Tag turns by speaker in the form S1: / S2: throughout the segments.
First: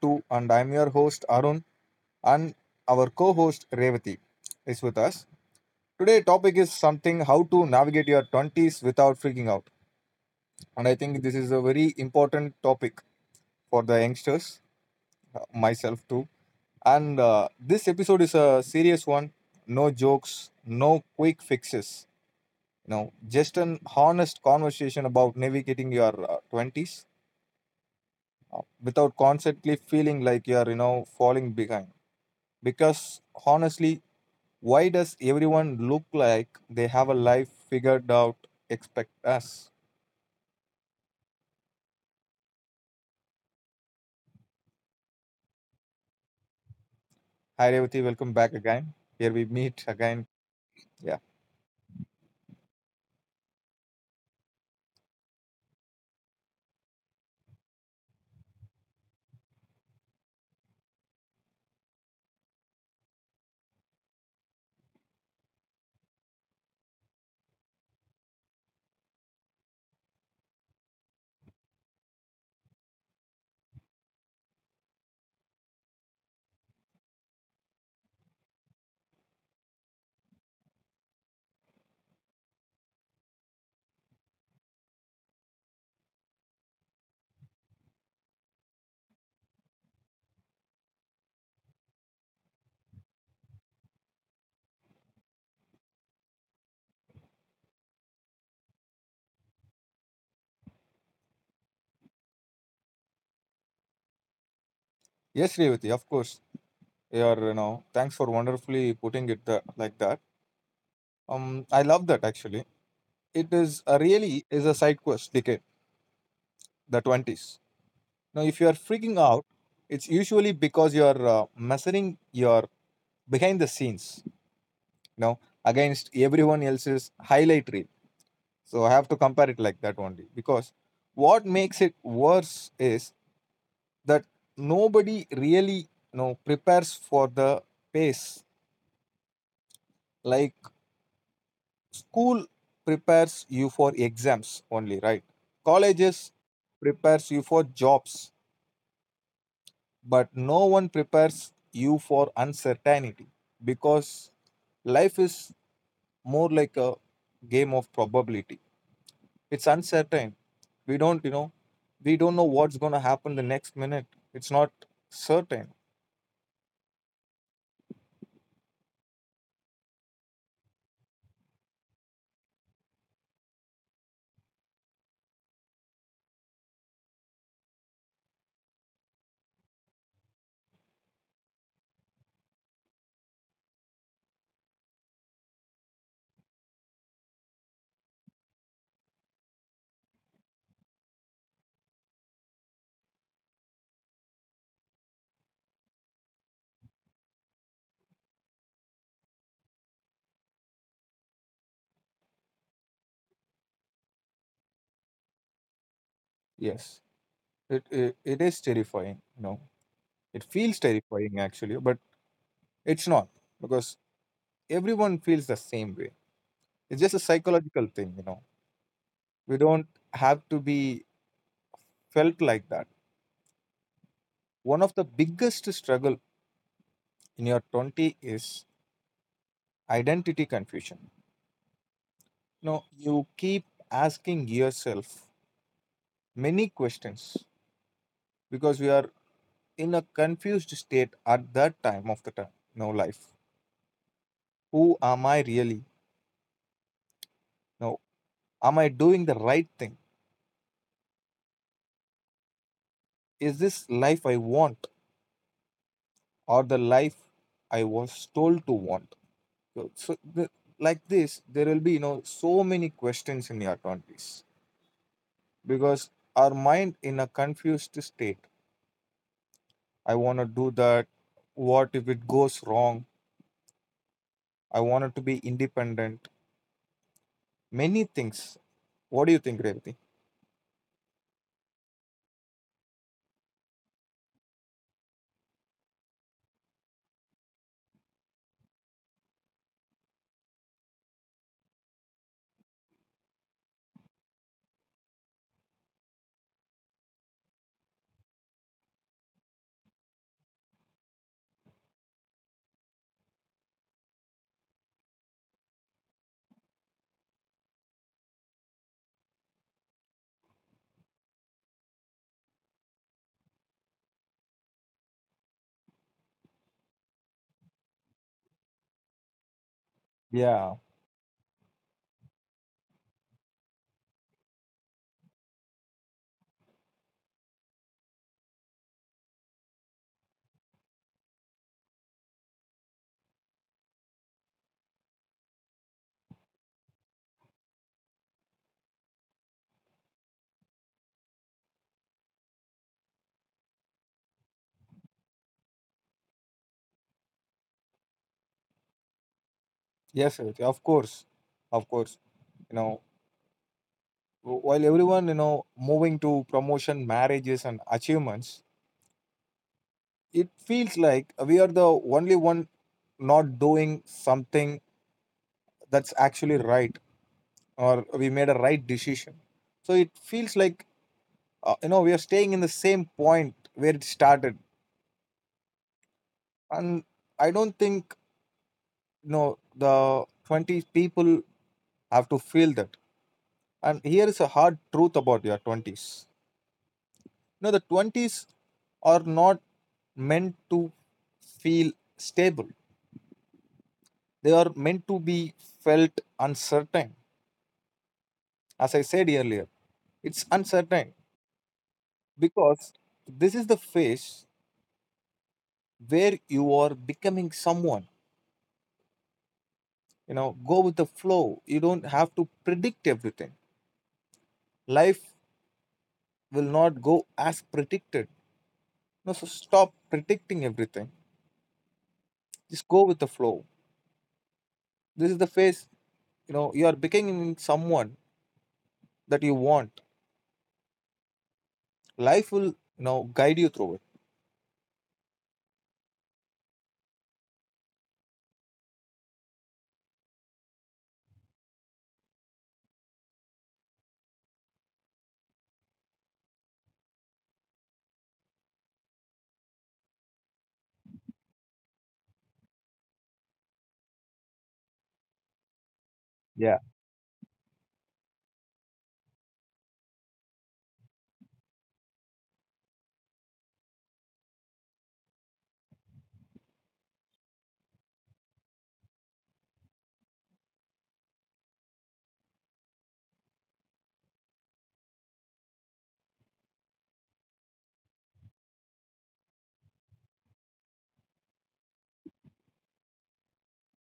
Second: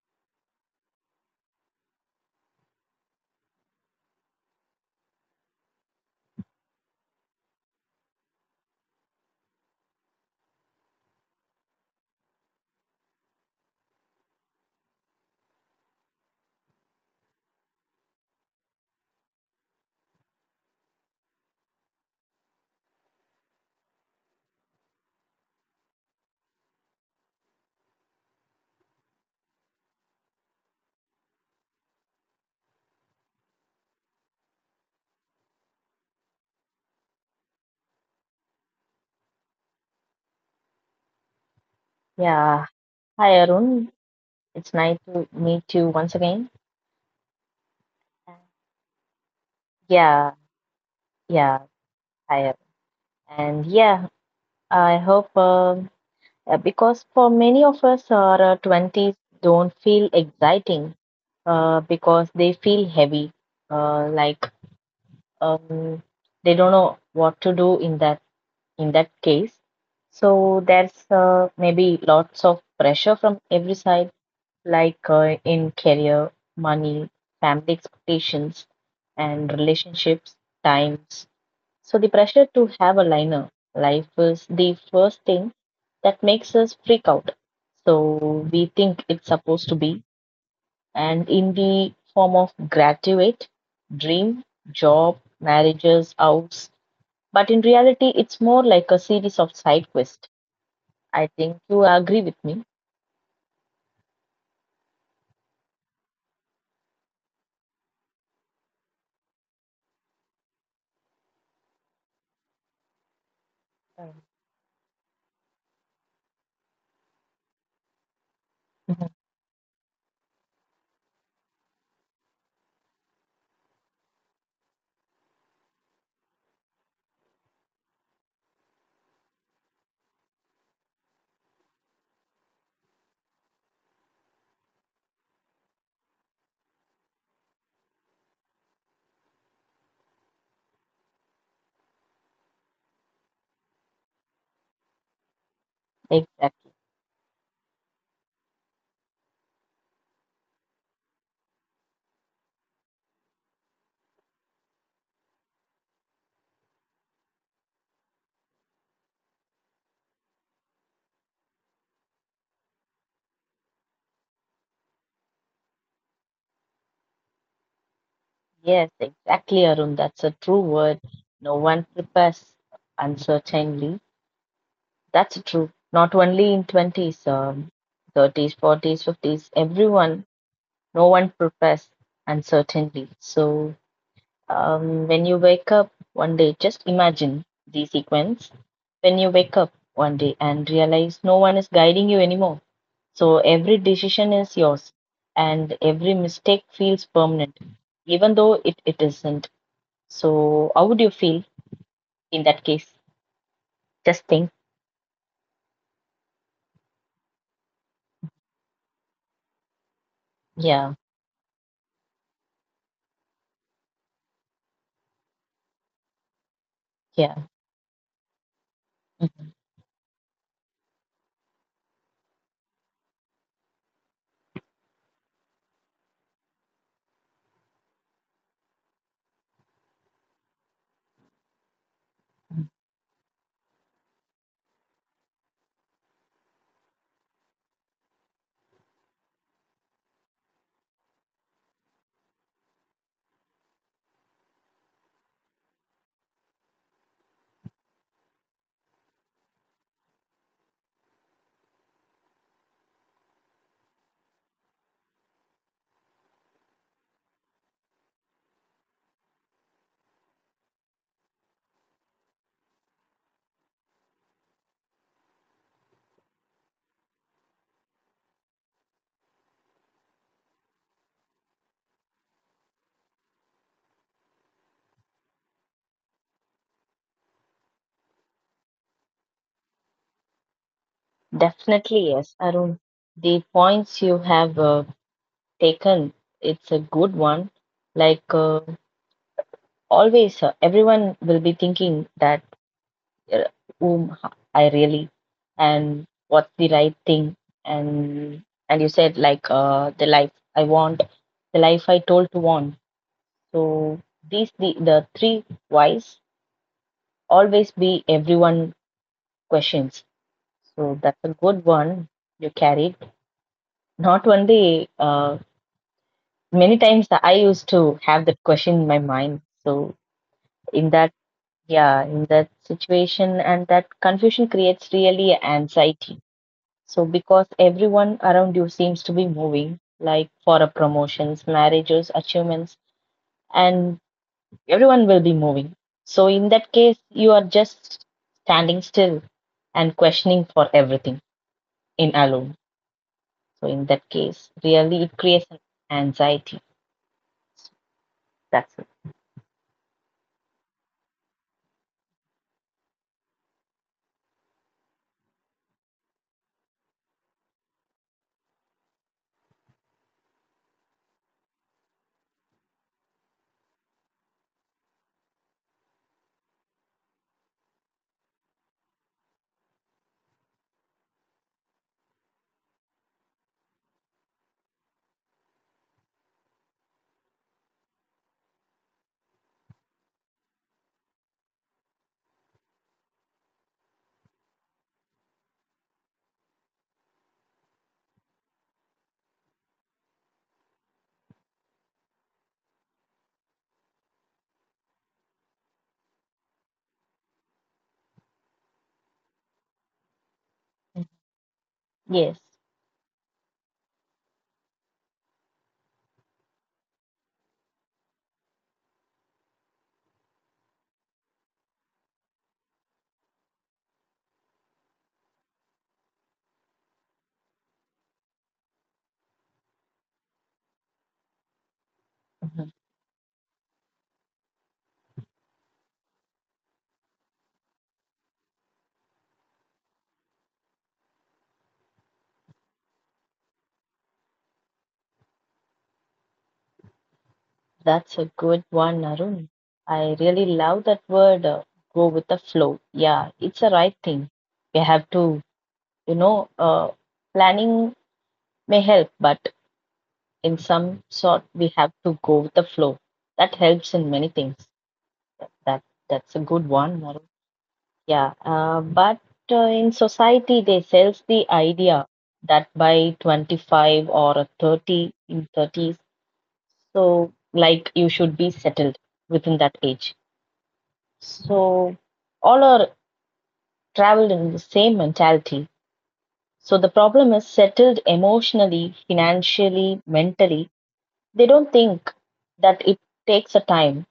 S1: 2, and I'm your host Arun, and our co host Revati is with us. Today, topic is something how to navigate your 20s without freaking out. And I think this is a very important topic for the youngsters, myself too. And this episode is a serious one, no jokes, no quick fixes. Just an honest conversation about navigating your 20s without constantly feeling like you're falling behind. Because honestly, why does everyone look like they have a life figured out expect us?
S2: Yeah. Hi, Arun. It's nice to meet you once again.
S1: Hi Revati, welcome back again. Here we meet again.
S2: Yeah,
S1: Yeah.
S2: yeah, I am. And yeah, I hope because for many of us, our 20s don't feel exciting because they feel heavy. Like um, they don't know what to do in that case. So there's maybe lots of pressure from every side. Like in career, money, family expectations, and relationships, times. So the pressure to have a liner life is the first thing that makes us freak out. So we think it's supposed to be, and in the form of graduate, dream, job, marriages, house. But in reality, it's more like a series of side quests. I think you agree with me.
S1: Yes, Revati, of course. Thanks for wonderfully putting it like that. I love that actually. It is a
S2: Right.
S1: really is a side quest decade, the 20s. Now if you are
S2: Mhm.
S1: freaking out, it's usually because you're measuring your behind the scenes, you know, against everyone else's highlight reel. So I have to compare it like that only because what makes it worse is that nobody really, you know, prepares for the pace. Like school prepares you for exams only, right? Colleges
S2: Exactly.
S1: prepares you for jobs, but no one prepares you for uncertainty, because life is more like a game of probability. It's uncertain. We don't, you know, we don't know what's going to happen the next minute. It's not certain.
S2: Yes, exactly, Arun. That's a true word. No one prepares uncertainly. That's true. Not only in 20s, 30s, 40s, 50s, everyone, no one prepares uncertainly. So when you wake up one day, just imagine the sequence. When you wake up one day and realize no one is guiding you anymore. So every decision is yours and every mistake feels permanent, even though it isn't. So how would you feel in that case? Just think.
S1: Yes, it is terrifying. You know, it feels
S2: Yeah,
S1: terrifying actually, but it's not, because everyone feels the same way. It's just a
S2: yeah.
S1: psychological thing. You know,
S2: Mhm.
S1: we don't have to be felt like that. One of the biggest struggle in your 20 is identity confusion.
S2: Mhm.
S1: Now you keep asking yourself many questions, because we are in a confused state at that time of the time, no, life. Who am I really? No. Am I doing the right thing? Is this life I want, or the life I was told to want? So like this, there will be, you know, so many questions in your 20s because our mind in a confused state. I want to do that. What if it goes wrong? I wanted to be independent. Many things. What do you think, Revati?
S2: Definitely, yes, Arun. The points you have taken, it's a good one. Like always, everyone will be thinking that uh, whom I really and what's the right thing. And and you said like the life I want, the life I told to want. So these the three whys always be everyone questions. So that's a good one you carried. Not only many times I used to have that question in my mind. So
S1: Yeah.
S2: in that yeah, in that situation and that confusion creates really anxiety. So because everyone around you seems to be moving, like for a promotions, marriages, achievements, and everyone will be moving. So in that case, you are just standing still and questioning for everything in alone. So in that case, really it creates an anxiety. That's
S1: Yes, Revati. Of course. Of course. You know, while everyone, you know, moving to promotion, marriages, and achievements, it feels like we are the only one not doing something that's actually right, or we made a right decision. So it feels like, you know, we are staying in the same point where it started. And I don't think, no, the 20s people have to feel that. And here is a hard truth about your 20s. No, the 20s are not meant to feel stable, they are meant to be felt uncertain. As I said earlier, it's
S2: it.
S1: uncertain,
S2: Yes.
S1: because this is the phase where you are becoming someone. You know, go with the flow, you don't have to predict everything. Life will not go as predicted. No, so stop predicting everything.
S2: Mhm.
S1: Just go with the flow. This is the phase, you know, you are becoming someone that you want. Life will, you know, guide you through it.
S2: That's a good one, Arun. I really love that word, go with the flow. Yeah, it's the right thing. We have to, you know, uh, planning may help, but in some sort, we have to go with the flow. That helps in many things. That, that that's a good
S1: Yeah.
S2: one, Arun. Yeah, but in society, they sells the idea that by 25 or a 30 in 30s, so like you should be settled within that age. So all are traveled in the same mentality. So the problem is settled emotionally, financially, mentally. They don't think that it takes a time.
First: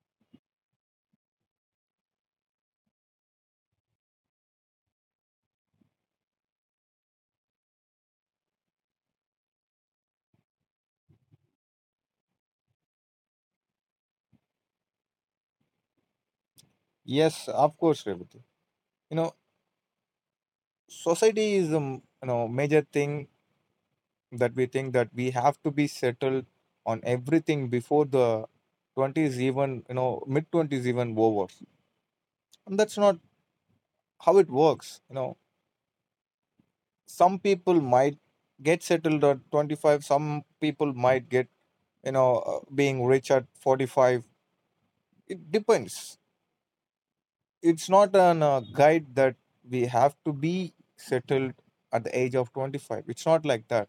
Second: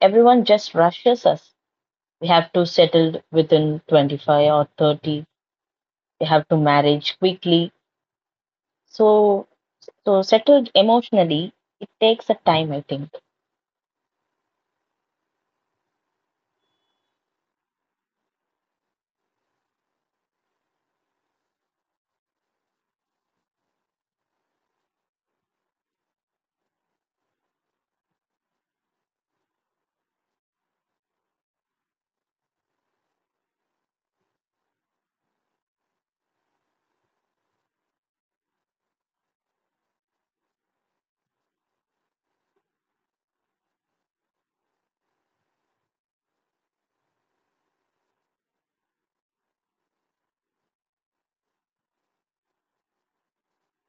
S2: Everyone just rushes us. We have to settle within 25 or 30. We have to marriage quickly. So, so settled emotionally, it takes a time, I think.
S1: Yes, of course, Revati. You know, society is a you know major thing that we think that we have to be settled on everything before the 20s, even you know mid twenties even over, and that's not how it works. You know, some people might get settled at 25, some people might get, you know, being rich at 45. It depends. It's not an guide that we have to be settled at the age of 25. It's not like that.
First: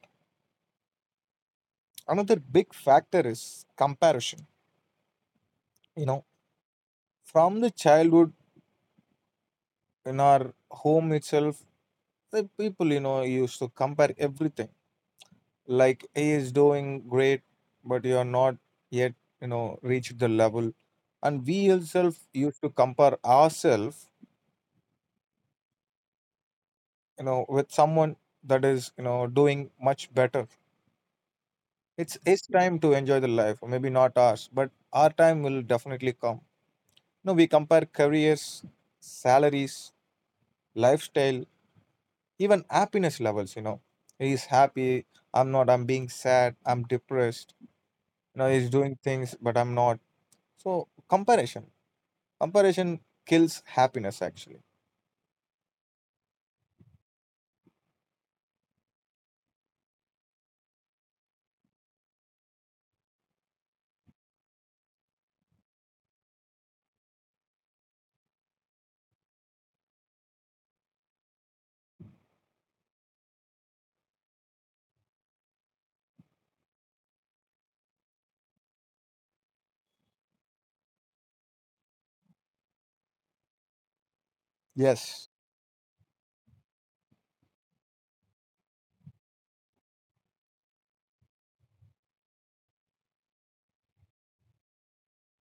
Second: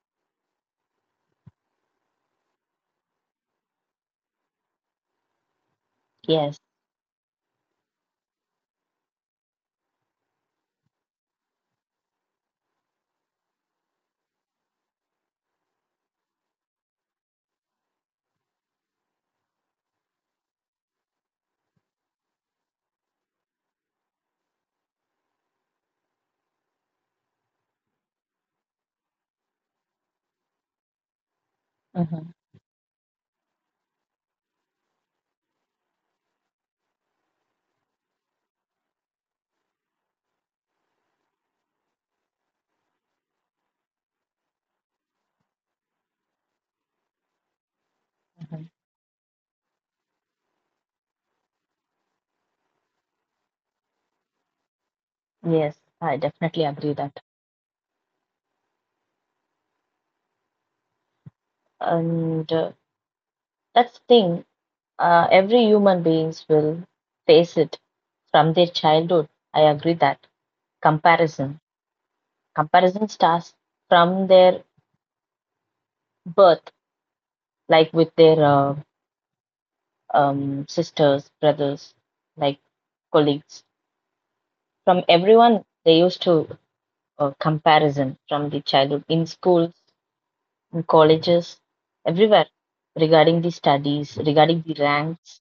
S1: Another big factor is comparison. You know,
S2: Yes.
S1: from the childhood, in our home itself, the people, you know, used to compare everything. Like, he is doing great but you are not yet, you know, reached the level. And we ourselves used to compare ourselves, you know, with someone that is, you know, doing much better. It's
S2: Mm-hmm,
S1: his time to enjoy the life, or maybe not ours, but our time will definitely come. You know, we compare careers, salaries, lifestyle, even happiness levels. You know, he's happy, I'm not, I'm being sad, I'm depressed. You know,
S2: hmm.
S1: he's doing things but I'm not. So comparison, comparison kills happiness actually.
S2: Yes, I definitely agree that. And that's the thing, every human beings will face it from their childhood. I agree that comparison, comparison starts from their birth, like with their sisters, brothers, like colleagues, from
S1: Yes.
S2: everyone. They used to comparison from the childhood in schools. In colleges, everywhere regarding the studies, regarding the ranks.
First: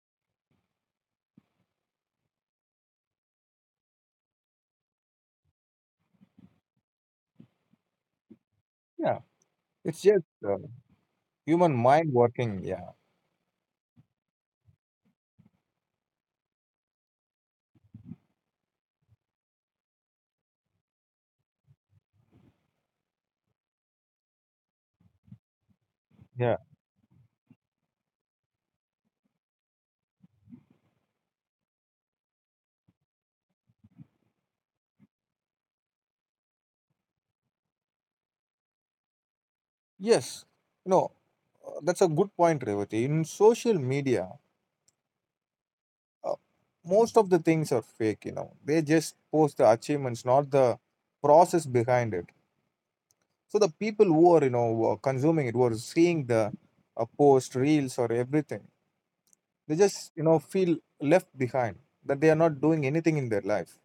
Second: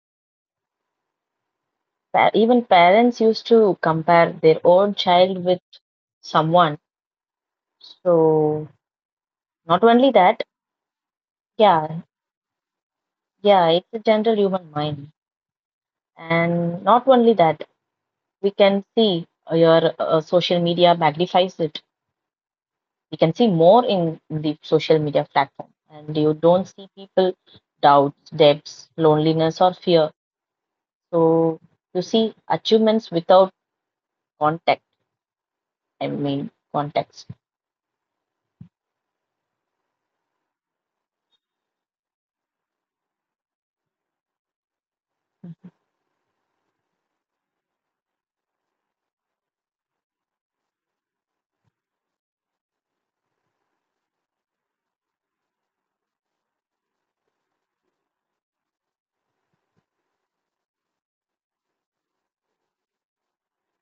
S2: Even parents used to compare their own child with someone. So,
S1: Yeah,
S2: not
S1: it's
S2: only
S1: just
S2: that,
S1: human
S2: yeah,
S1: mind working. Yeah,
S2: yeah, it's a general human mind. And not only that, we can see your social media magnifies it. We can see more in the social media platform, and you
S1: yeah.
S2: don't see people doubts, debts, loneliness, or fear. So, you see achievements without contact, I mean, context.
S1: Yes. No. That's a good point, Revati. In social media, uh, most of the things are fake, you know. They just post the achievements, not the process behind it. So the people who are, you know, who are consuming it, who are seeing the post, reels, or everything, they just, you know, feel left behind, that they are not doing anything in their life.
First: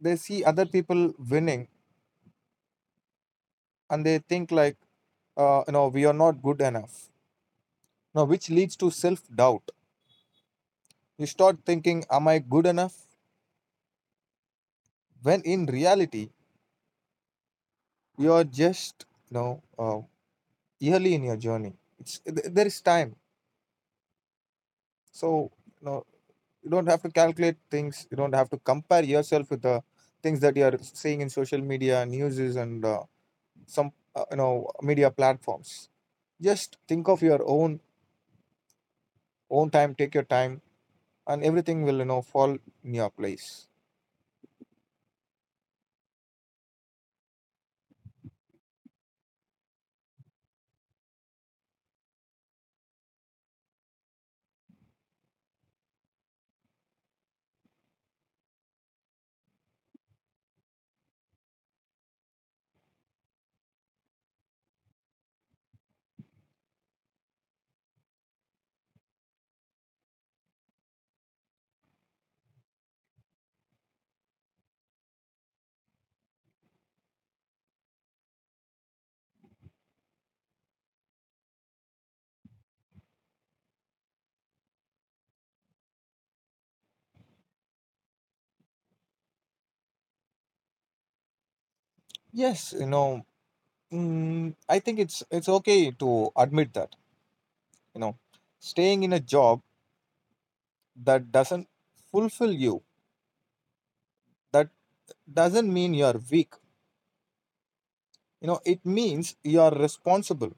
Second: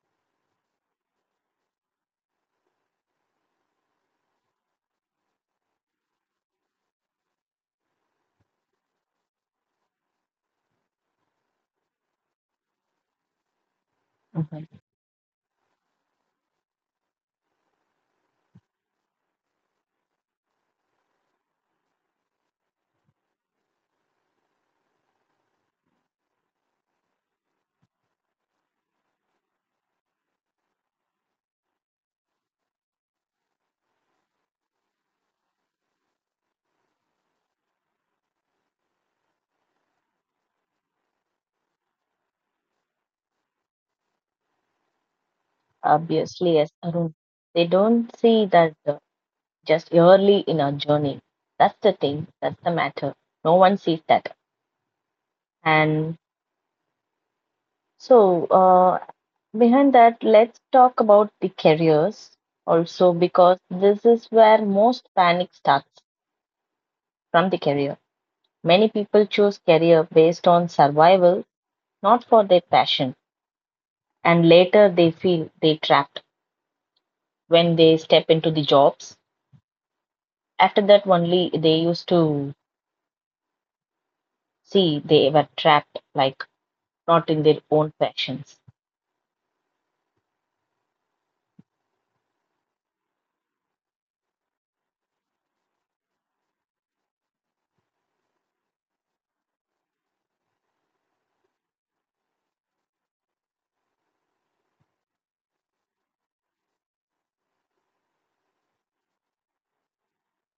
S1: They see other people winning and they think, like, you know, we are not good enough. Now, which leads to self doubt. You start thinking, am I good enough?
S2: Mhm.
S1: When in reality, you're just, you know, early in your journey. There is time, so, you know, you don't have to calculate things. You don't have to compare yourself with the things that you're seeing in social media, newses, and some you know media platforms. Just think of your own time. Take your time, and everything will, you know, fall in your place.
S2: Obviously, yes, Arun. They don't see that just early in our journey. That's the thing, that's the matter. No one sees that. And so, behind that, let's talk about the careers also because this is where most panic starts from the career. Many people choose career based on survival, not for their passion. And later they feel they trapped when they step into the jobs. After that, only they used to see they were trapped, like not in their own passions.
S1: Yes, you know. I think it's okay to admit that, you know, staying in a job that doesn't fulfill you, that doesn't mean you're weak, you know, it means you're responsible.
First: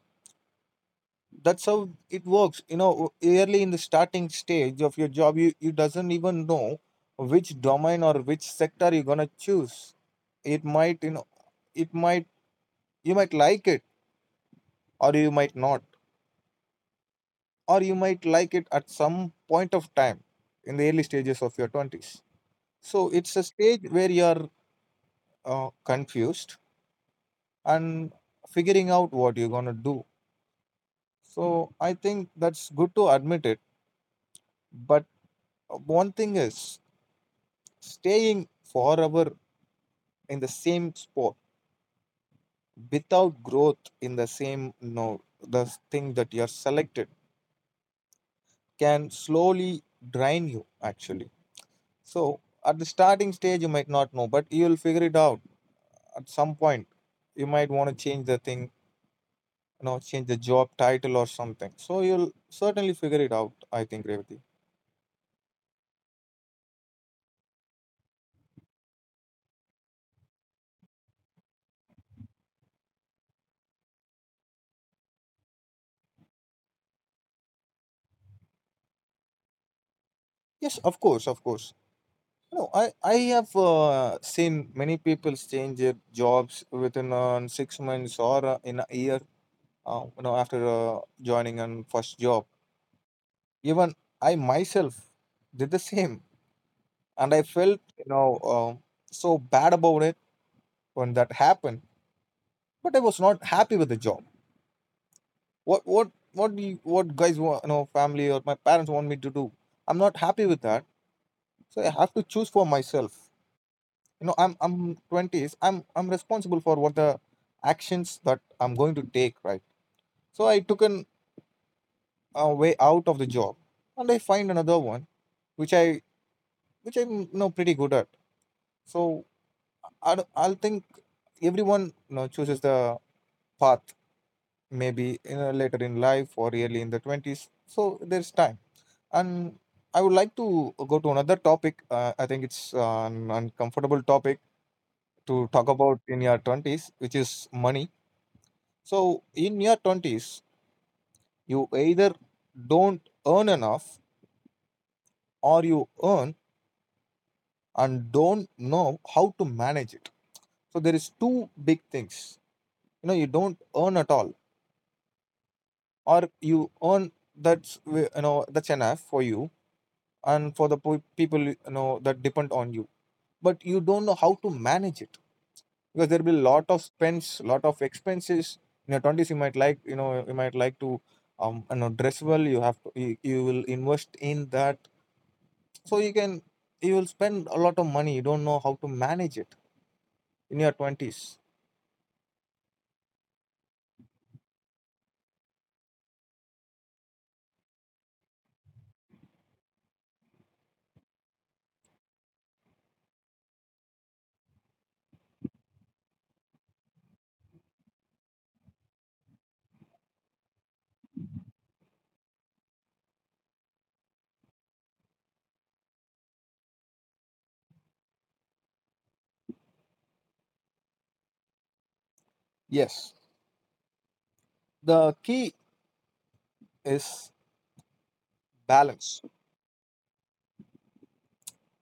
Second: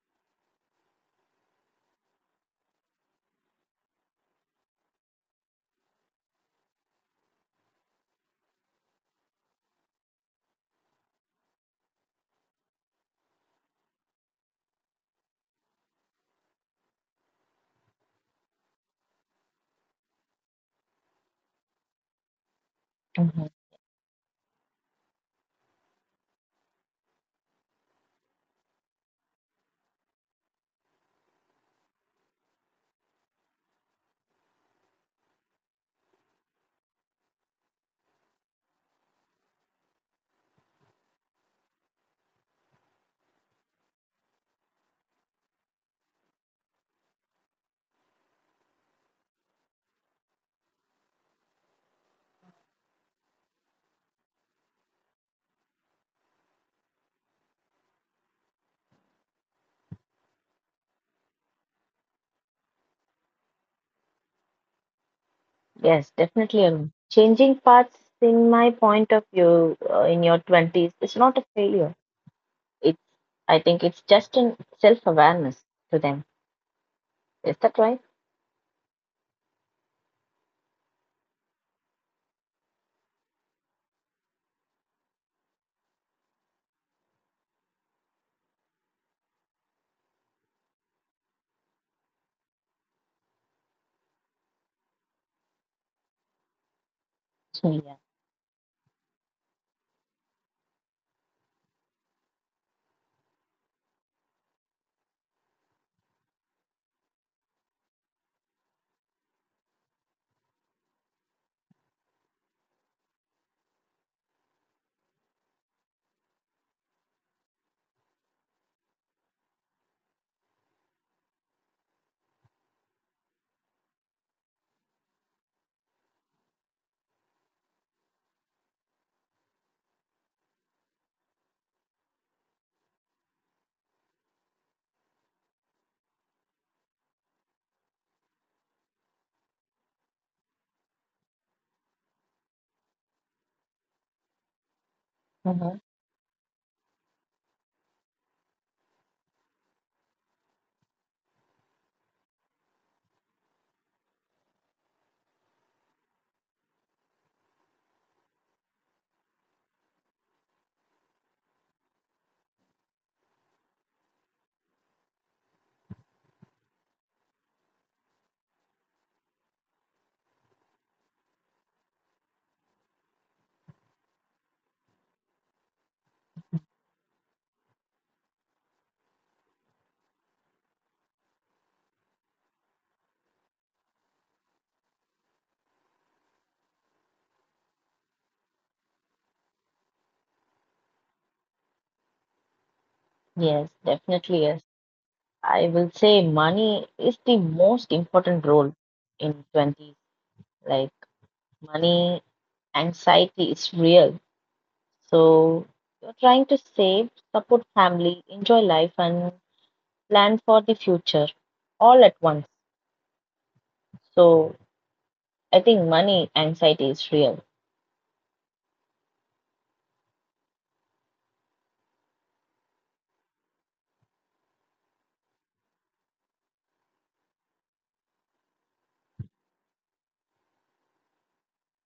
S1: That's how it works. You know, early in the starting stage of your job, you doesn't even know which domain or which sector you're going to choose. It might, you know, it might, you might like it or you might not, or you might like it at some point of time in the early stages of your 20s. So it's a
S2: Mhm.
S1: stage where you're confused and figuring out what you're going to do. So I think that's good to admit it. But one thing is, staying forever in the same spot without growth in the same, no, the thing that you're selected can slowly drain you actually. So at the starting stage you might not know, but you'll figure it out at some point. You might want to change the thing, you know, change the job title or something. So you'll certainly figure it out, I think, Revati.
S2: Yes, definitely, Arun. Changing paths, in my point of view, in your 20s, is not a failure. It's, I think it's just an self awareness to them. Is that right?
S1: Yes, of course, of course. No, I have seen many people change their jobs within 6 months or in a year. You know, after joining on first job, even I myself did the same, and I felt,
S2: Yeah.
S1: you know, uh, so bad about it when that happened. But I was not happy with the job. What guys want, you know, family or my parents want me to do? I'm not happy with that, so I have to choose for myself. You know, I'm 20s, I'm responsible for what the actions that I'm going to take, right? So I took an way out of the job and I find another one which i which I'm, you know, pretty good at. So I, don't- I'll think everyone, you know, chooses the path, maybe you know later in life or early in the 20s. So there's time. And I would like to go to another topic. I think it's an uncomfortable topic to talk
S2: Mhm.
S1: about in your 20s, which is money. So, in your 20s, you either don't earn enough, or you earn and don't know how to manage it. So, there is two big things. You know, you don't earn at all, or you earn that's you know that's enough for you and for the people, you know, that depend on you. But you don't know how to manage it, because there will be a lot of spends, lot of expenses. In your 20s, you might like, you know, you might like to you know dress well. You have to, you will invest in that, so you can, you will spend a lot of money, you don't know how to manage it in your 20s.
S2: Yes, definitely. Yes. I will say money is the most important role in 20s. Like, money anxiety is real. So you're trying to save, support family, enjoy life, and plan for the future all at once. So I think money anxiety is real.
S1: Yes, the key is balance.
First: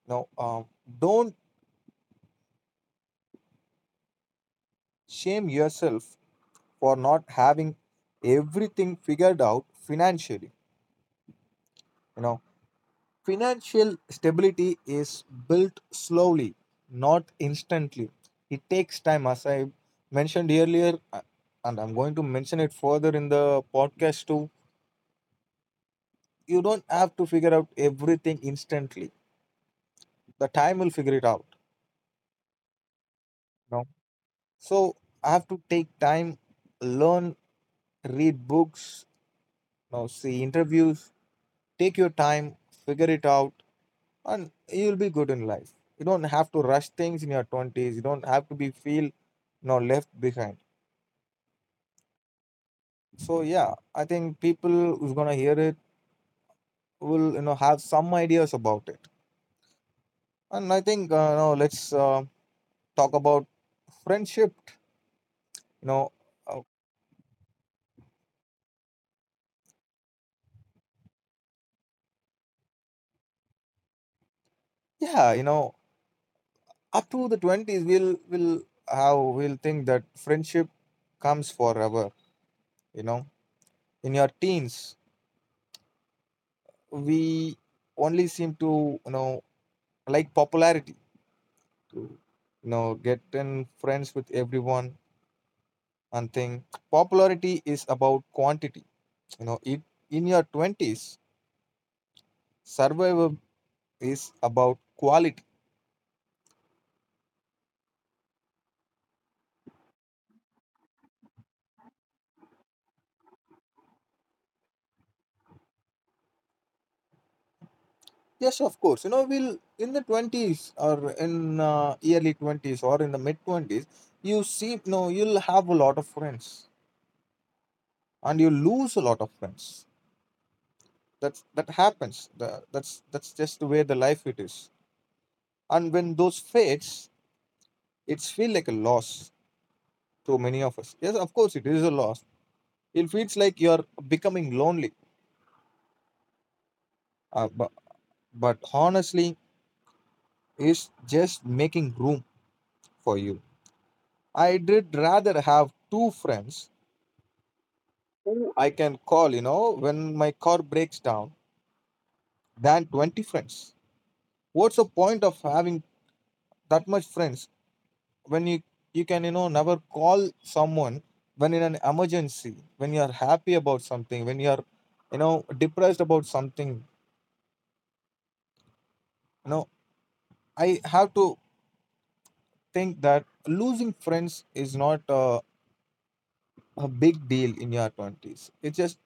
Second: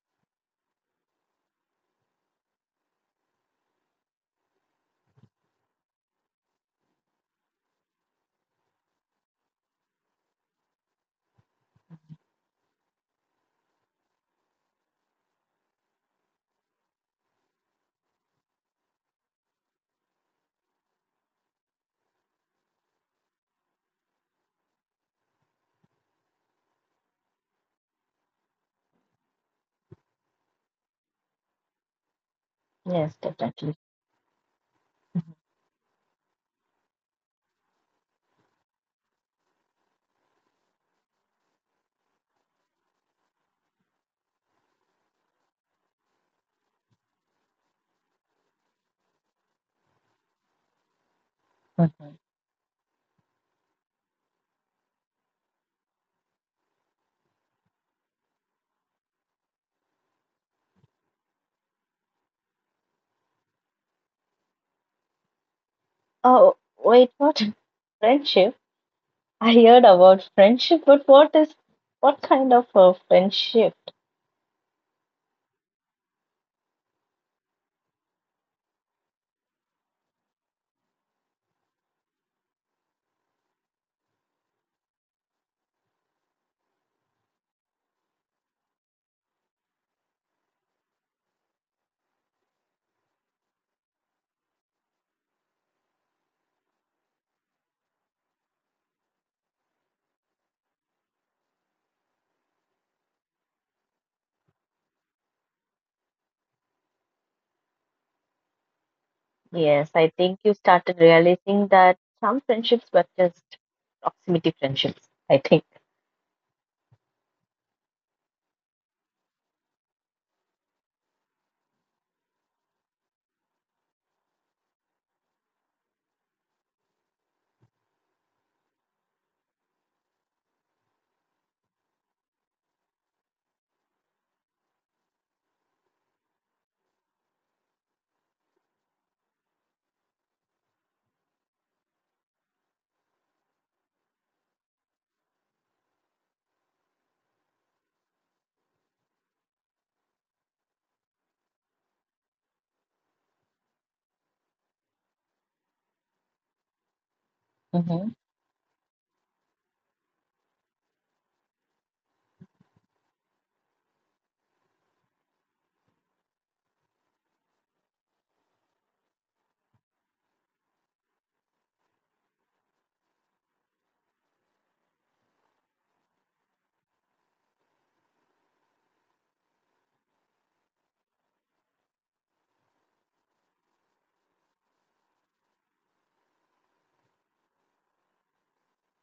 S1: Now, don't shame yourself for not having everything figured out financially. You know, financial stability is built slowly, not instantly. It takes time, as I mentioned earlier, and I'm going to mention it further in the podcast too. You don't have to figure out everything instantly. The time will figure it out.
S2: Yes, definitely.
S1: No. So I have to take time, learn, read books, you know, see interviews, take your time, figure it out, and you'll be good in life. You don't have to rush things in your twenties. You don't have to be feel, you know, left behind.
S2: Mhm.
S1: So yeah, I think people who's gonna hear it will have some ideas about it. And I think let's talk about friendship. You know,
S2: Oh,
S1: uh,
S2: wait, what? Friendship? I heard about friendship, but what kind of a friendship?
S1: yeah, up to the 20s, we'll will how we'll think that friendship comes forever, you know in your teens we only seem to, like popularity, to get in friends with everyone, and think popularity is about quantity. You know it. In your 20s, survival is about quality.
S2: Yes, I think you started realizing that some friendships were just proximity friendships. I think.
S1: Yes, of course. We'll in the 20s, or in early 20s, or in the mid 20s, you see, no, you'll have a lot of friends, and you lose a lot of friends. That happens. The, that's just the way the life it is. And when those fades, it's feel like a loss to many of us. Yes, of course, it is a loss. It feels like you're becoming lonely. Uh, but but honestly, it's just making room for you. I did rather have two friends
S2: Mm-hmm.
S1: who I can call, when my car breaks down, than 20 friends. What's the point of having that much friends when you can, never call someone when in an emergency, when you are happy about something, when you are, depressed about something? You know, I have to think that losing friends is not a big deal in your 20s. It's just,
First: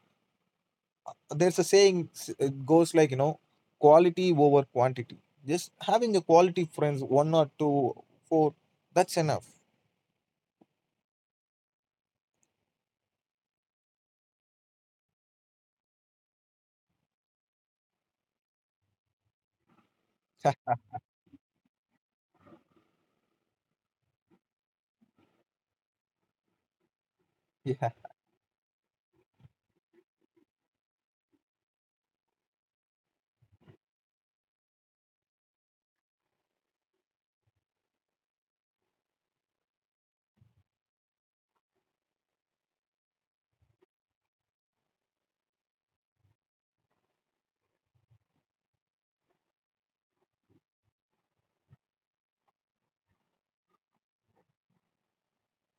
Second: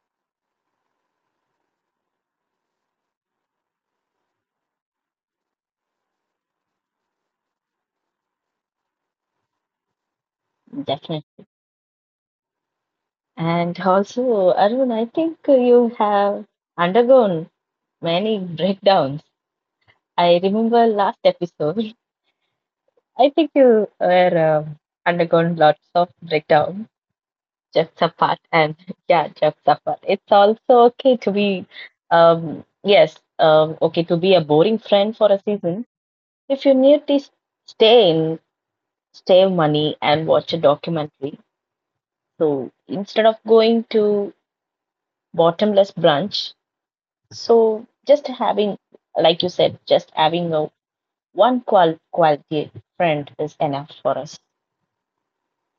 S1: there's a saying it goes like, quality over quantity. Just having a quality friends, one or two, four, that's enough.
S2: And also, Arun, I think you have undergone many breakdowns. I remember last episode. I think you were undergone lots of breakdown.
S1: Yeah,
S2: Jokes apart, and yeah, jokes apart. It's also okay to be, yes, okay to be a boring friend for a season if you need to stay in, save money and watch a documentary. So instead of going to bottomless brunch, so just having, like you said, just having a one quality friend is enough for us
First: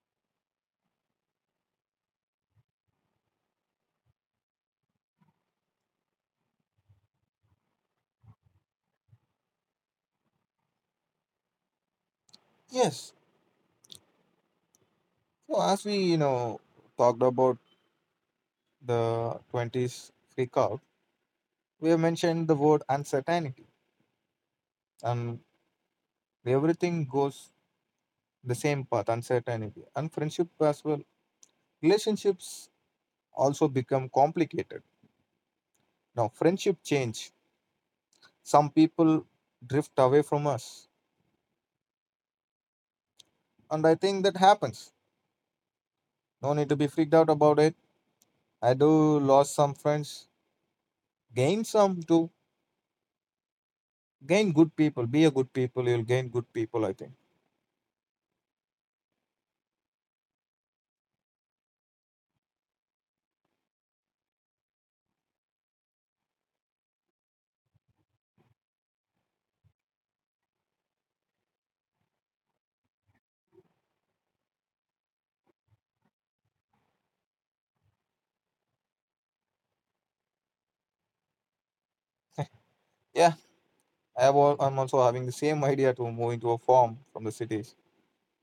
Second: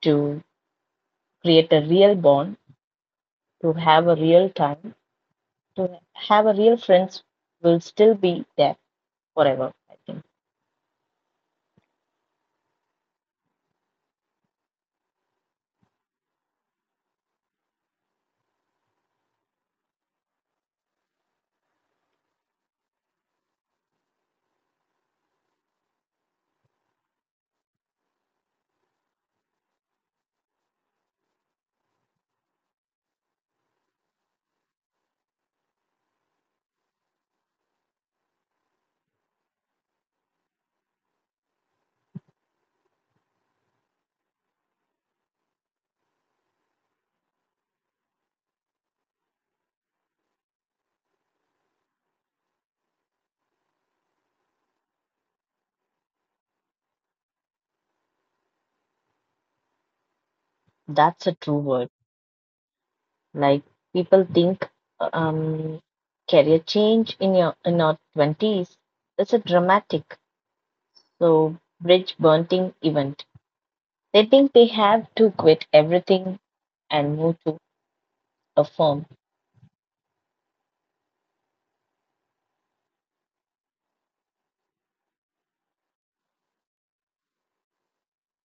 S2: to create a real bond, to have a real time, to have a real friends will still be there forever. I think
S1: yes. So, as we talked about the 20s freak out, we have mentioned the word uncertainty, and everything goes the same path, uncertainty, and friendship as well. Relationships also become complicated. Now friendship change, some people drift away from us, and I think that happens. No need to be freaked out about it. I do lost some friends, gain some too. Gain good people. Be a good people. You'll gain good people, I think.
S2: that's a true word. Like people think, um, career change in our 20s is a dramatic, so bridge burning event. They think they have to quit everything and move to a firm.
S1: Yeah, I'm also having the same idea to move into a farm from the cities.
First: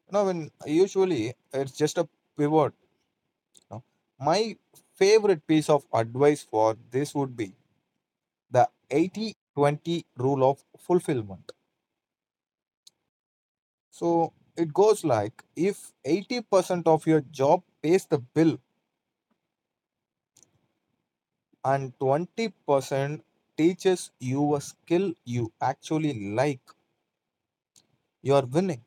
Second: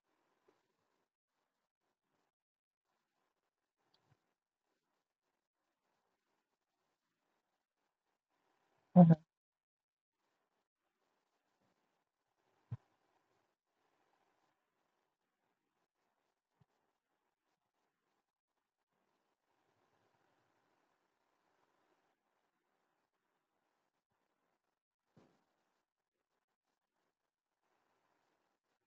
S1: You know, when usually it's just a pivot. You know. My favorite piece of advice for this would be the
S2: Mhm.
S1: 80-20 rule of fulfillment. So it goes like, if 80% of your job pays the bill, and 20% teaches you a skill you actually like, you're winning.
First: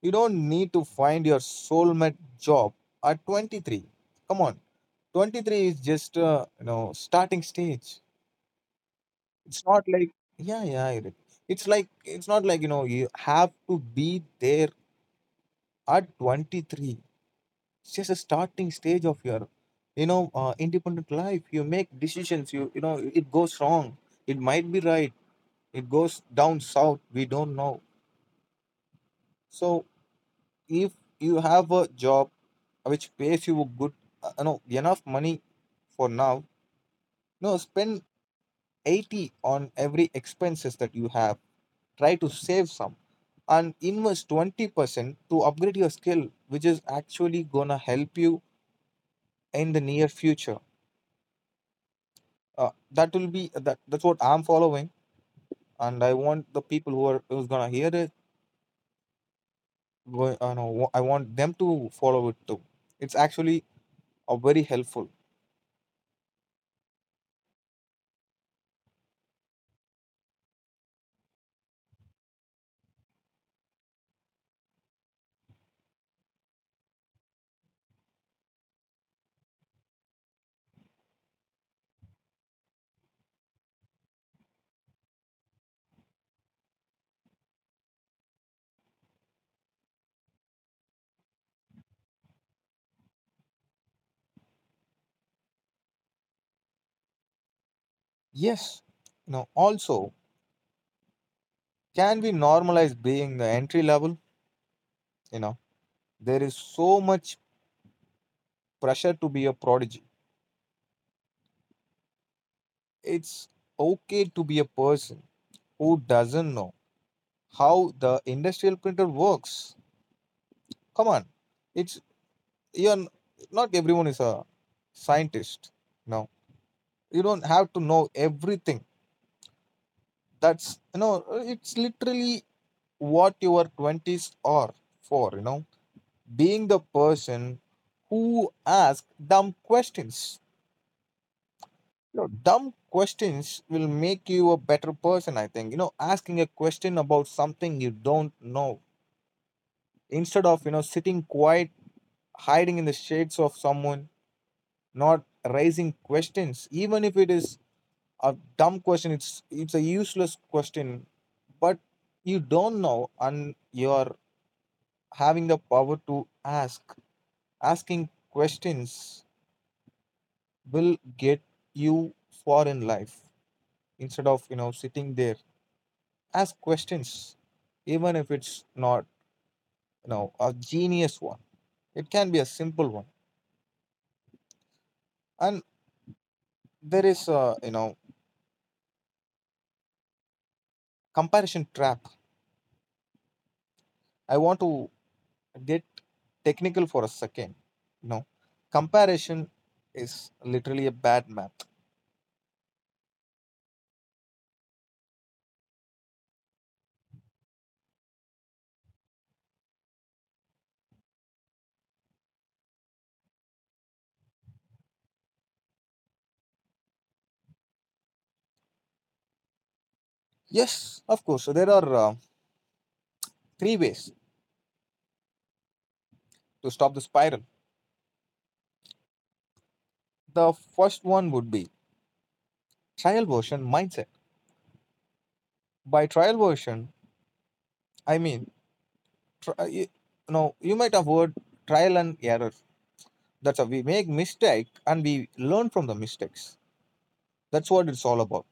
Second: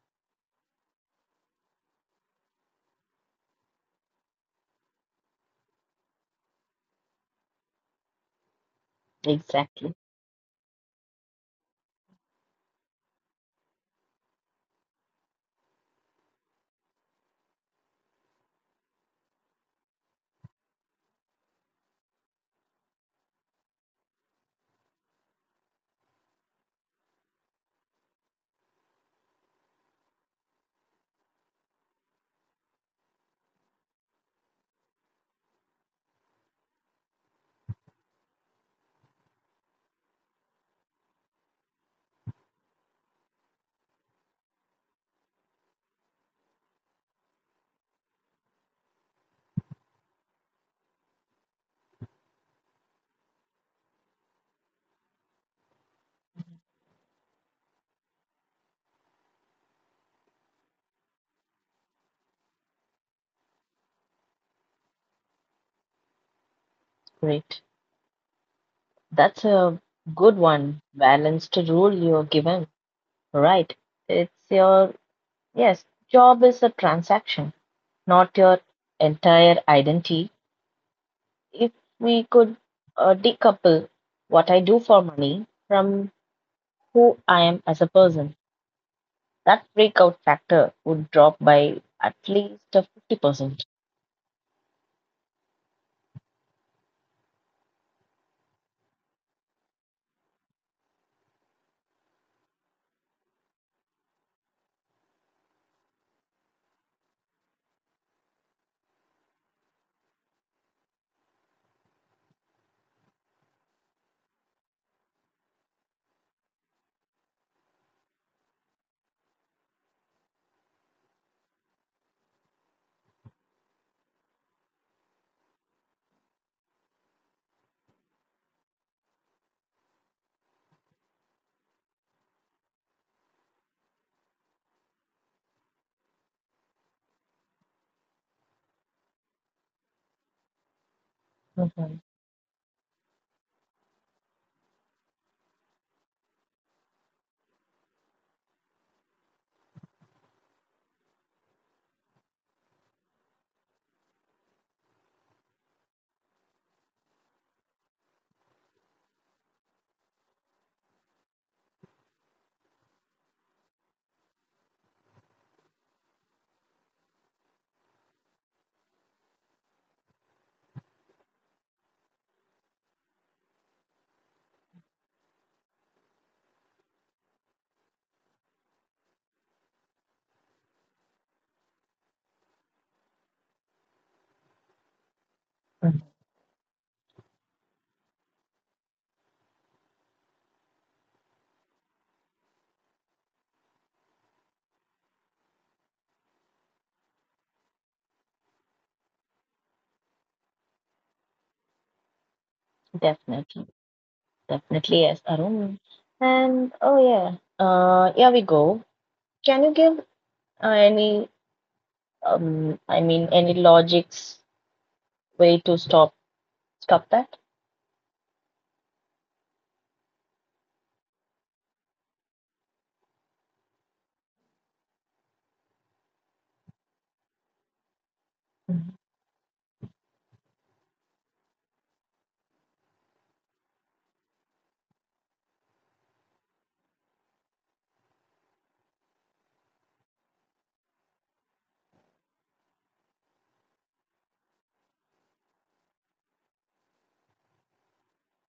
S1: You don't need to find your soulmate job at 23. Come on, 23 is just starting stage. It's not
S2: Exactly.
S1: like, yeah, yeah. It's like, it's not like you have to be there at 23. It's just a starting stage of your, independent life. You make decisions. You know it goes wrong. It might be right, it goes down south, we don't know. So if you have a job which pays you a good, enough money for now, no, spend 80 on every expenses that you have, try to save some, and invest 20% to upgrade your skill, which is actually gonna help you in the near future. That will be that that's what I'm following, and I want the people who's gonna hear it go, I, know, I want them to follow it too. It's actually are very helpful.
S2: Great. That's a good one. Balanced rule you're given. Right. It's your, yes, job is a transaction, not your entire identity. If we could decouple what I do for money from who I am as a person, that breakout factor would drop by at least a 50% percent.
S1: Yes, also, can we normalize being the entry level? You know, there is so much pressure to be a prodigy. It's okay to be a person who doesn't know how the industrial printer works. Come on, it's you're n- not everyone is a scientist. No, you don't have to know everything. That's you know, it's literally what your 20s are for, being the person who asks dumb questions.
S2: Mhm.
S1: You know, dumb questions will make you a better person, I think. Asking a question about something you don't know, instead of, sitting quiet, hiding in the shades of someone, not raising questions. Even if it is a dumb question, it's a useless question, but you don't know, and you're having the power to ask. Asking questions will get you far in life, instead of sitting there. Ask questions, even if it's not a genius one, it can be a simple one. And
S2: Mhm.
S1: there is a, comparison trap. I want to get technical for a second. you know comparison is literally a bad map.
S2: Definitely. Definitely, yes, Arun. And oh yeah, yeah, we go. Can you give any, I mean, any logics way to stop that?
S1: Yes, of course. So there are three ways to stop the spiral.
S2: Mhm.
S1: The first one would be trial version mindset. By trial version I mean try, you might have heard trial and error. That's how we make mistake, and we learn from the mistakes. That's what it's all about.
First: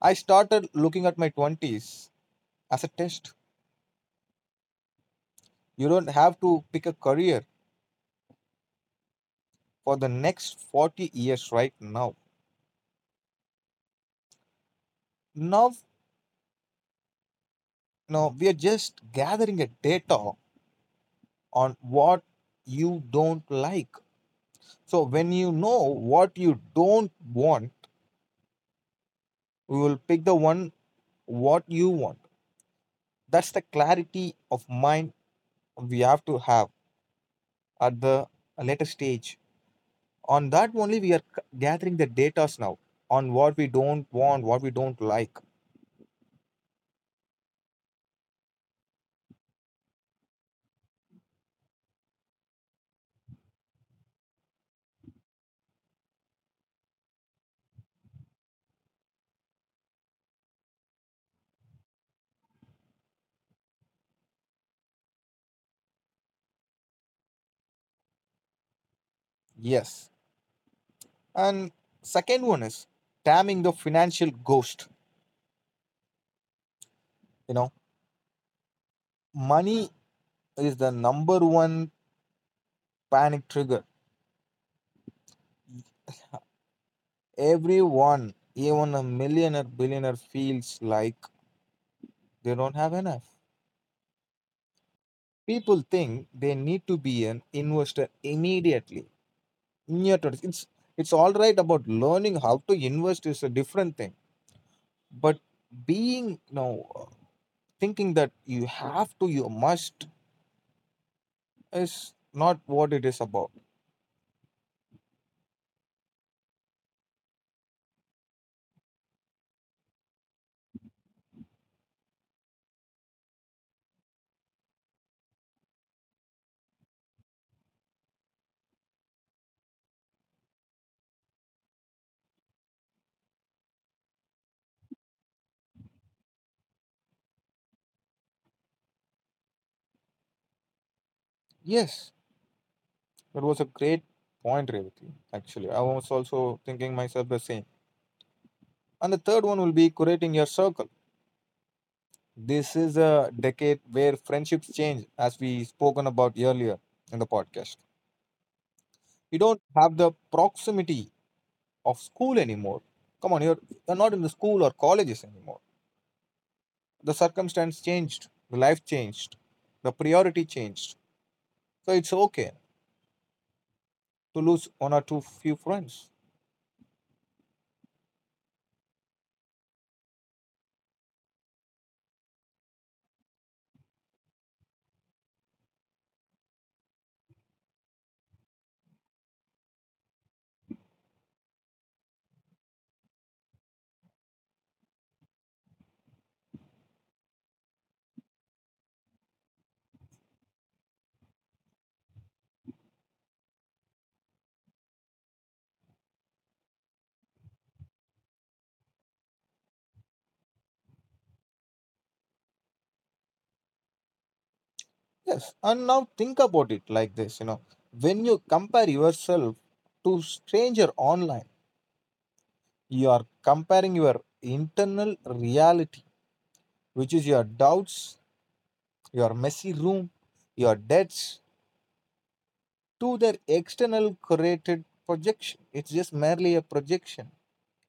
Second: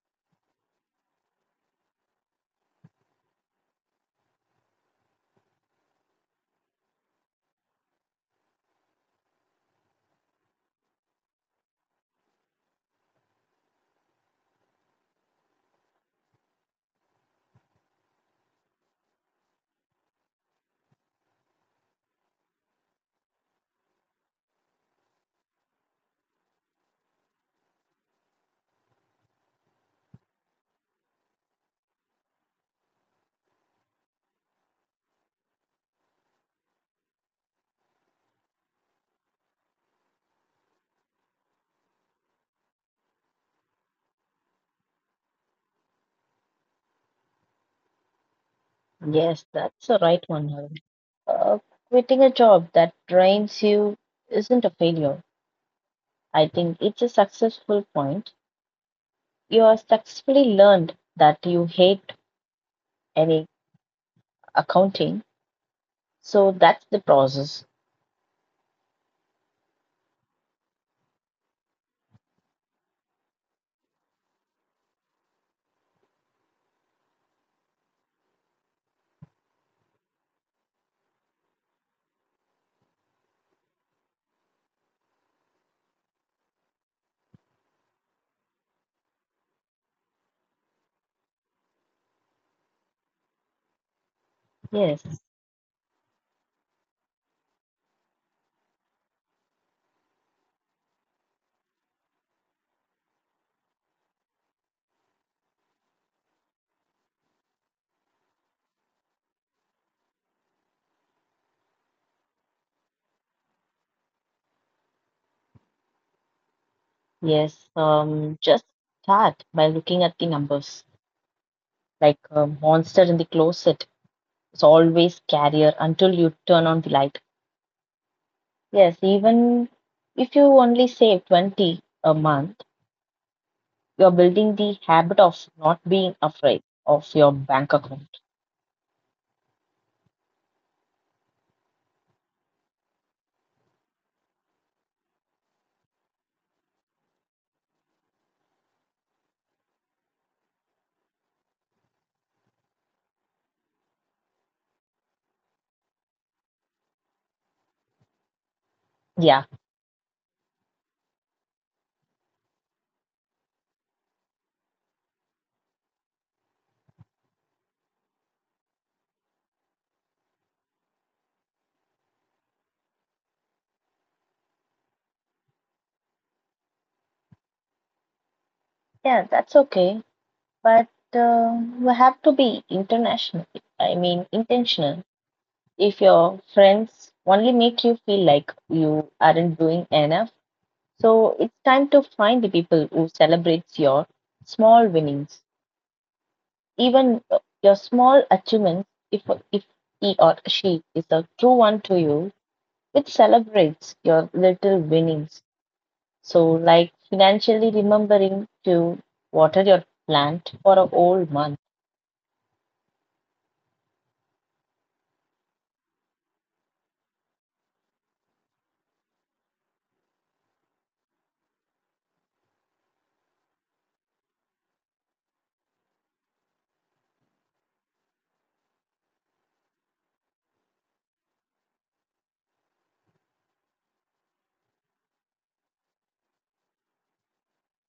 S1: I started looking at my 20s as a test. You don't have to pick a career for the next 40 years right now. Now, now, we are just gathering a data on what you don't like. So when you know what you don't want, you will pick the one what you want. That's the clarity of mind we have to have at the later stage. On that only, we are gathering the datas now on what we don't want, what we don't like.
S2: Yes, that's the right one, Arun. Uh, Quitting a job that drains you isn't a failure. I think it's a successful point. You have successfully learned that you hate any accounting, so that's the process.
S1: Yes. And second one is damning the financial ghost. You know, money is the number one panic trigger. Everyone, even a millionaire, billionaire, feels like they don't have enough.
S2: Yes.
S1: People think they need to be an investor immediately. Yeah, totally. It's all right, about learning how to invest is a different thing, but being, thinking that you have to, you must, is not what it is about.
S2: Yes, just start by looking at the numbers. Like a monster in the closet is always scarier until you turn on the light. Yes, even if you only save 20 a month, you're building the habit of not being afraid of your bank account.
S1: Yes, that was a great point, Revati. Actually, I was also thinking myself the same. And the third one will be curating your circle. This is a decade where friendships change, as we spoken about earlier in the podcast. You
S2: Yeah,
S1: don't have the proximity of school anymore. Come on, you're, not in the school or colleges anymore. The circumstance changed, the life changed, the priority changed. So it's okay to lose one or two few friends.
S2: yeah, that's okay. But you have to be international. I mean, intentional. If your friends only make you feel like you aren't doing enough, so it's time to find the people who celebrates your small winnings, even your small achievements. If he or she is a true one to you, it celebrates your little winnings. So like financially remembering to water your plant for a whole month.
S1: Yes, and now think about it like this, when you compare yourself to stranger online, you are comparing your internal reality, which is your doubts, your messy room, your debts, to their external created projection. It's just merely a projection.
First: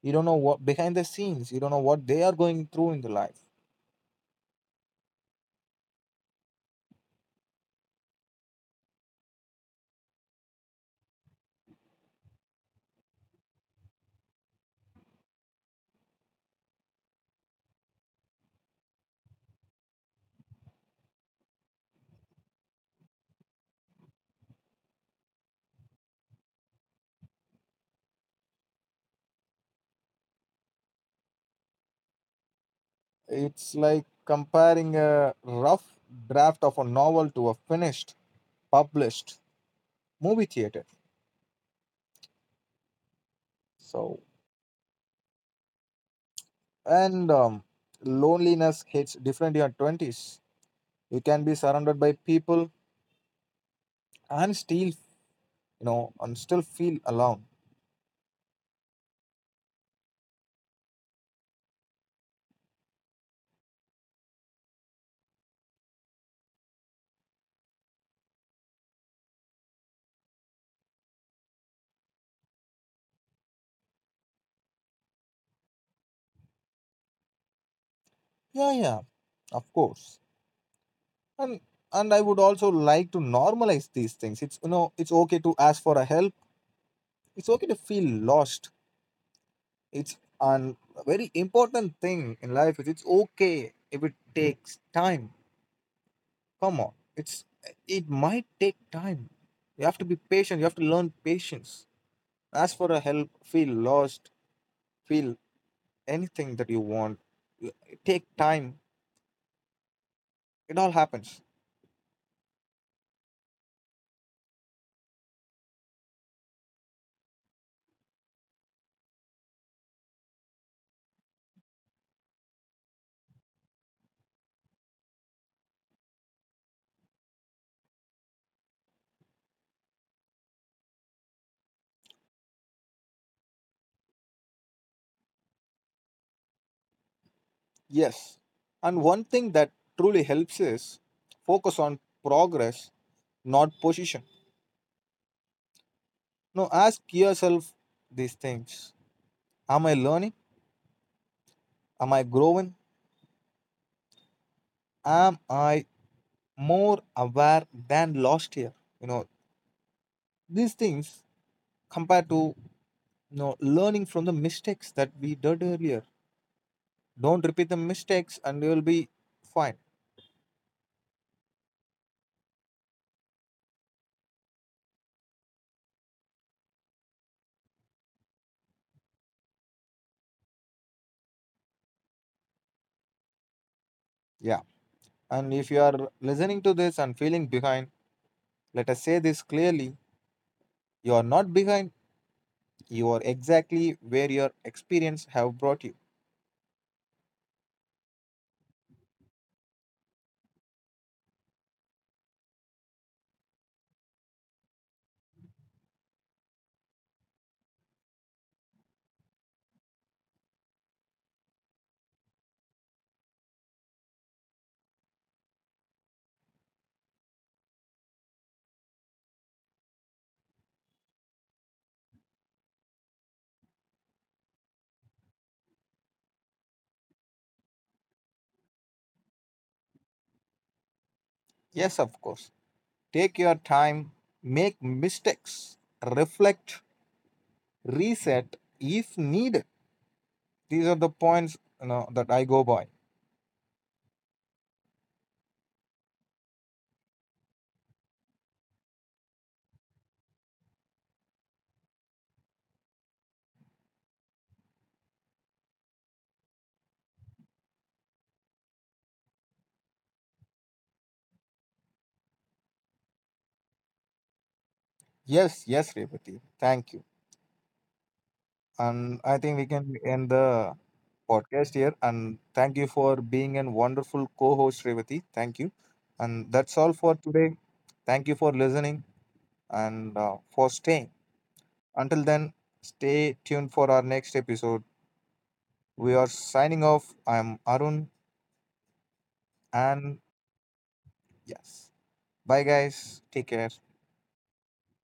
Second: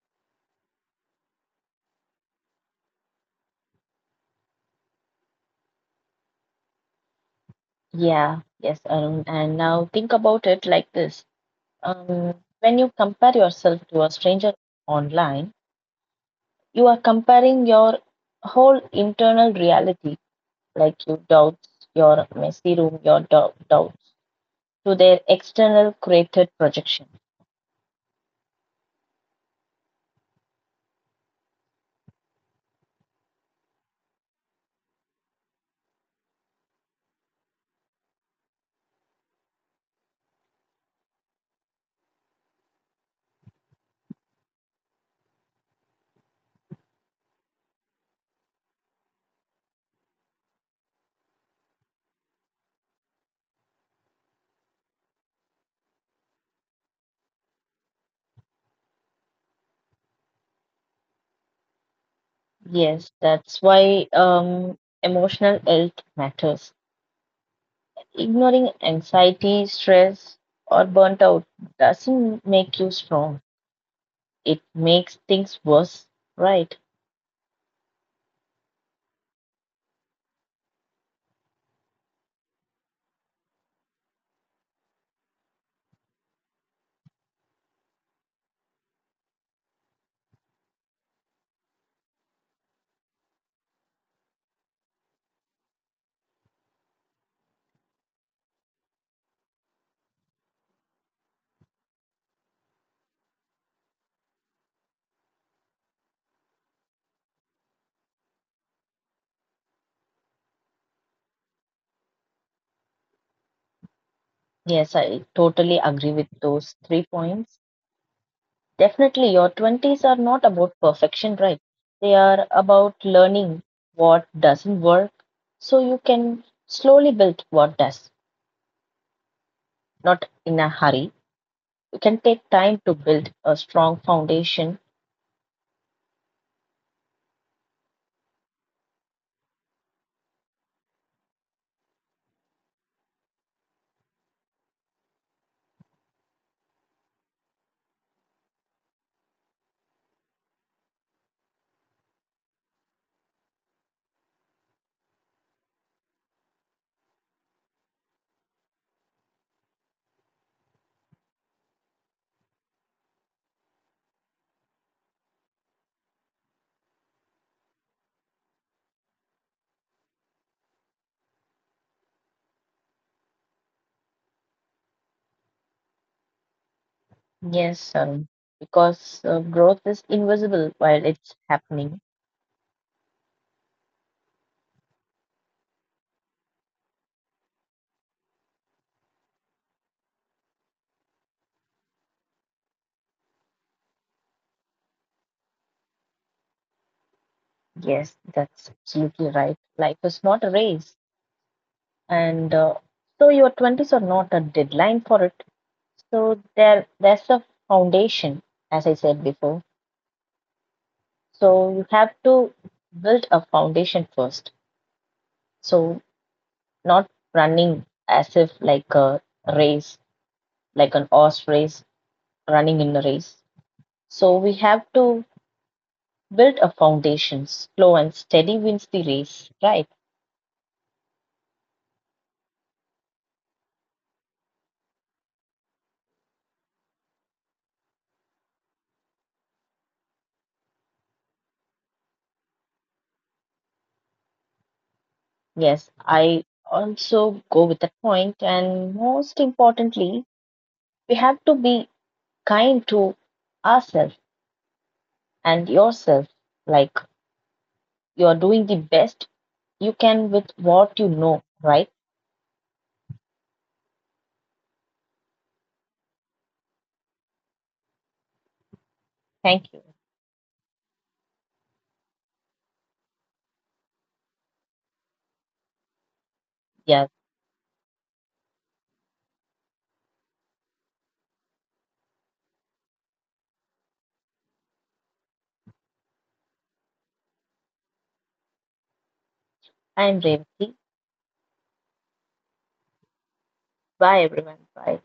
S1: You don't know what behind the scenes, you don't know what they are going through in the life.
S2: Yeah, yes, Arun. And now think about it like this. Um, when you compare yourself to a stranger online, you are comparing your whole internal reality, like your doubts, your messy room, your doubts, to their external created projection.
S1: It's like comparing a rough draft of a novel to a finished, published movie theater. So, and loneliness hits different in your 20s. You can be surrounded by people, and still you know and still feel alone.
S2: Yes, that's why emotional health matters. Ignoring anxiety, stress, or burnt out doesn't make you strong. It makes things worse, right?
S1: Yeah, yeah, of course. And and I would also like to normalize these things. It's you know it's okay to ask for a help. It's okay to feel lost. It's a very important thing in life. Is it's okay if it takes time. Come on, it might take time. You have to be patient. You have to learn patience. Ask for a help. Feel lost. Feel anything that you want. You- Take time. It all happens.
S2: Yes, I totally agree with those three points. Definitely, your 20s are not about perfection, right? They are about learning what doesn't work so you can slowly build what does, not in a hurry. You can take time to build a strong foundation.
S1: Yes. And one thing that truly helps is focus on progress, not position. Now ask yourself these things. Am I learning? Am I growing? Am I more aware than last year? You know, these things compared to, learning from the mistakes that we did earlier. Don't repeat the mistakes, and you'll be fine.
S2: Yes, because growth is invisible while it's happening.
S1: Yeah. And if you are listening to this and feeling behind, let us say this clearly. You are not behind. You are exactly where your experience have brought you.
S2: Yes, that's absolutely right. Life is not a race. And so your 20s are not a deadline for it. So there, there's a foundation, as I said before. So you have to build a foundation first. So not running as if like a race, like an horse race, running in a race. So we have to build a foundation. Slow and steady wins the race, right?
S1: Yes, of course. Take your time, make mistakes, reflect, reset if needed. These are the points, that I go by.
S2: Yes, I also go with that point. And most importantly, we have to be kind to ourselves and yourself. Like you are doing the best you can with what you know, right?
S1: Yes, yes, Revati. Thank you. And I think we
S2: Thank you.
S1: can end the podcast here. And thank you for being a wonderful co-host, Revati. Thank you. And that's all
S2: Yes,
S1: for today. Thank you for listening, and for staying. Until then, stay tuned for our next episode. We are signing off. I'm Arun, and
S2: I'm Revati.
S1: yes, bye guys. Take care.
S2: Bye everyone. Bye.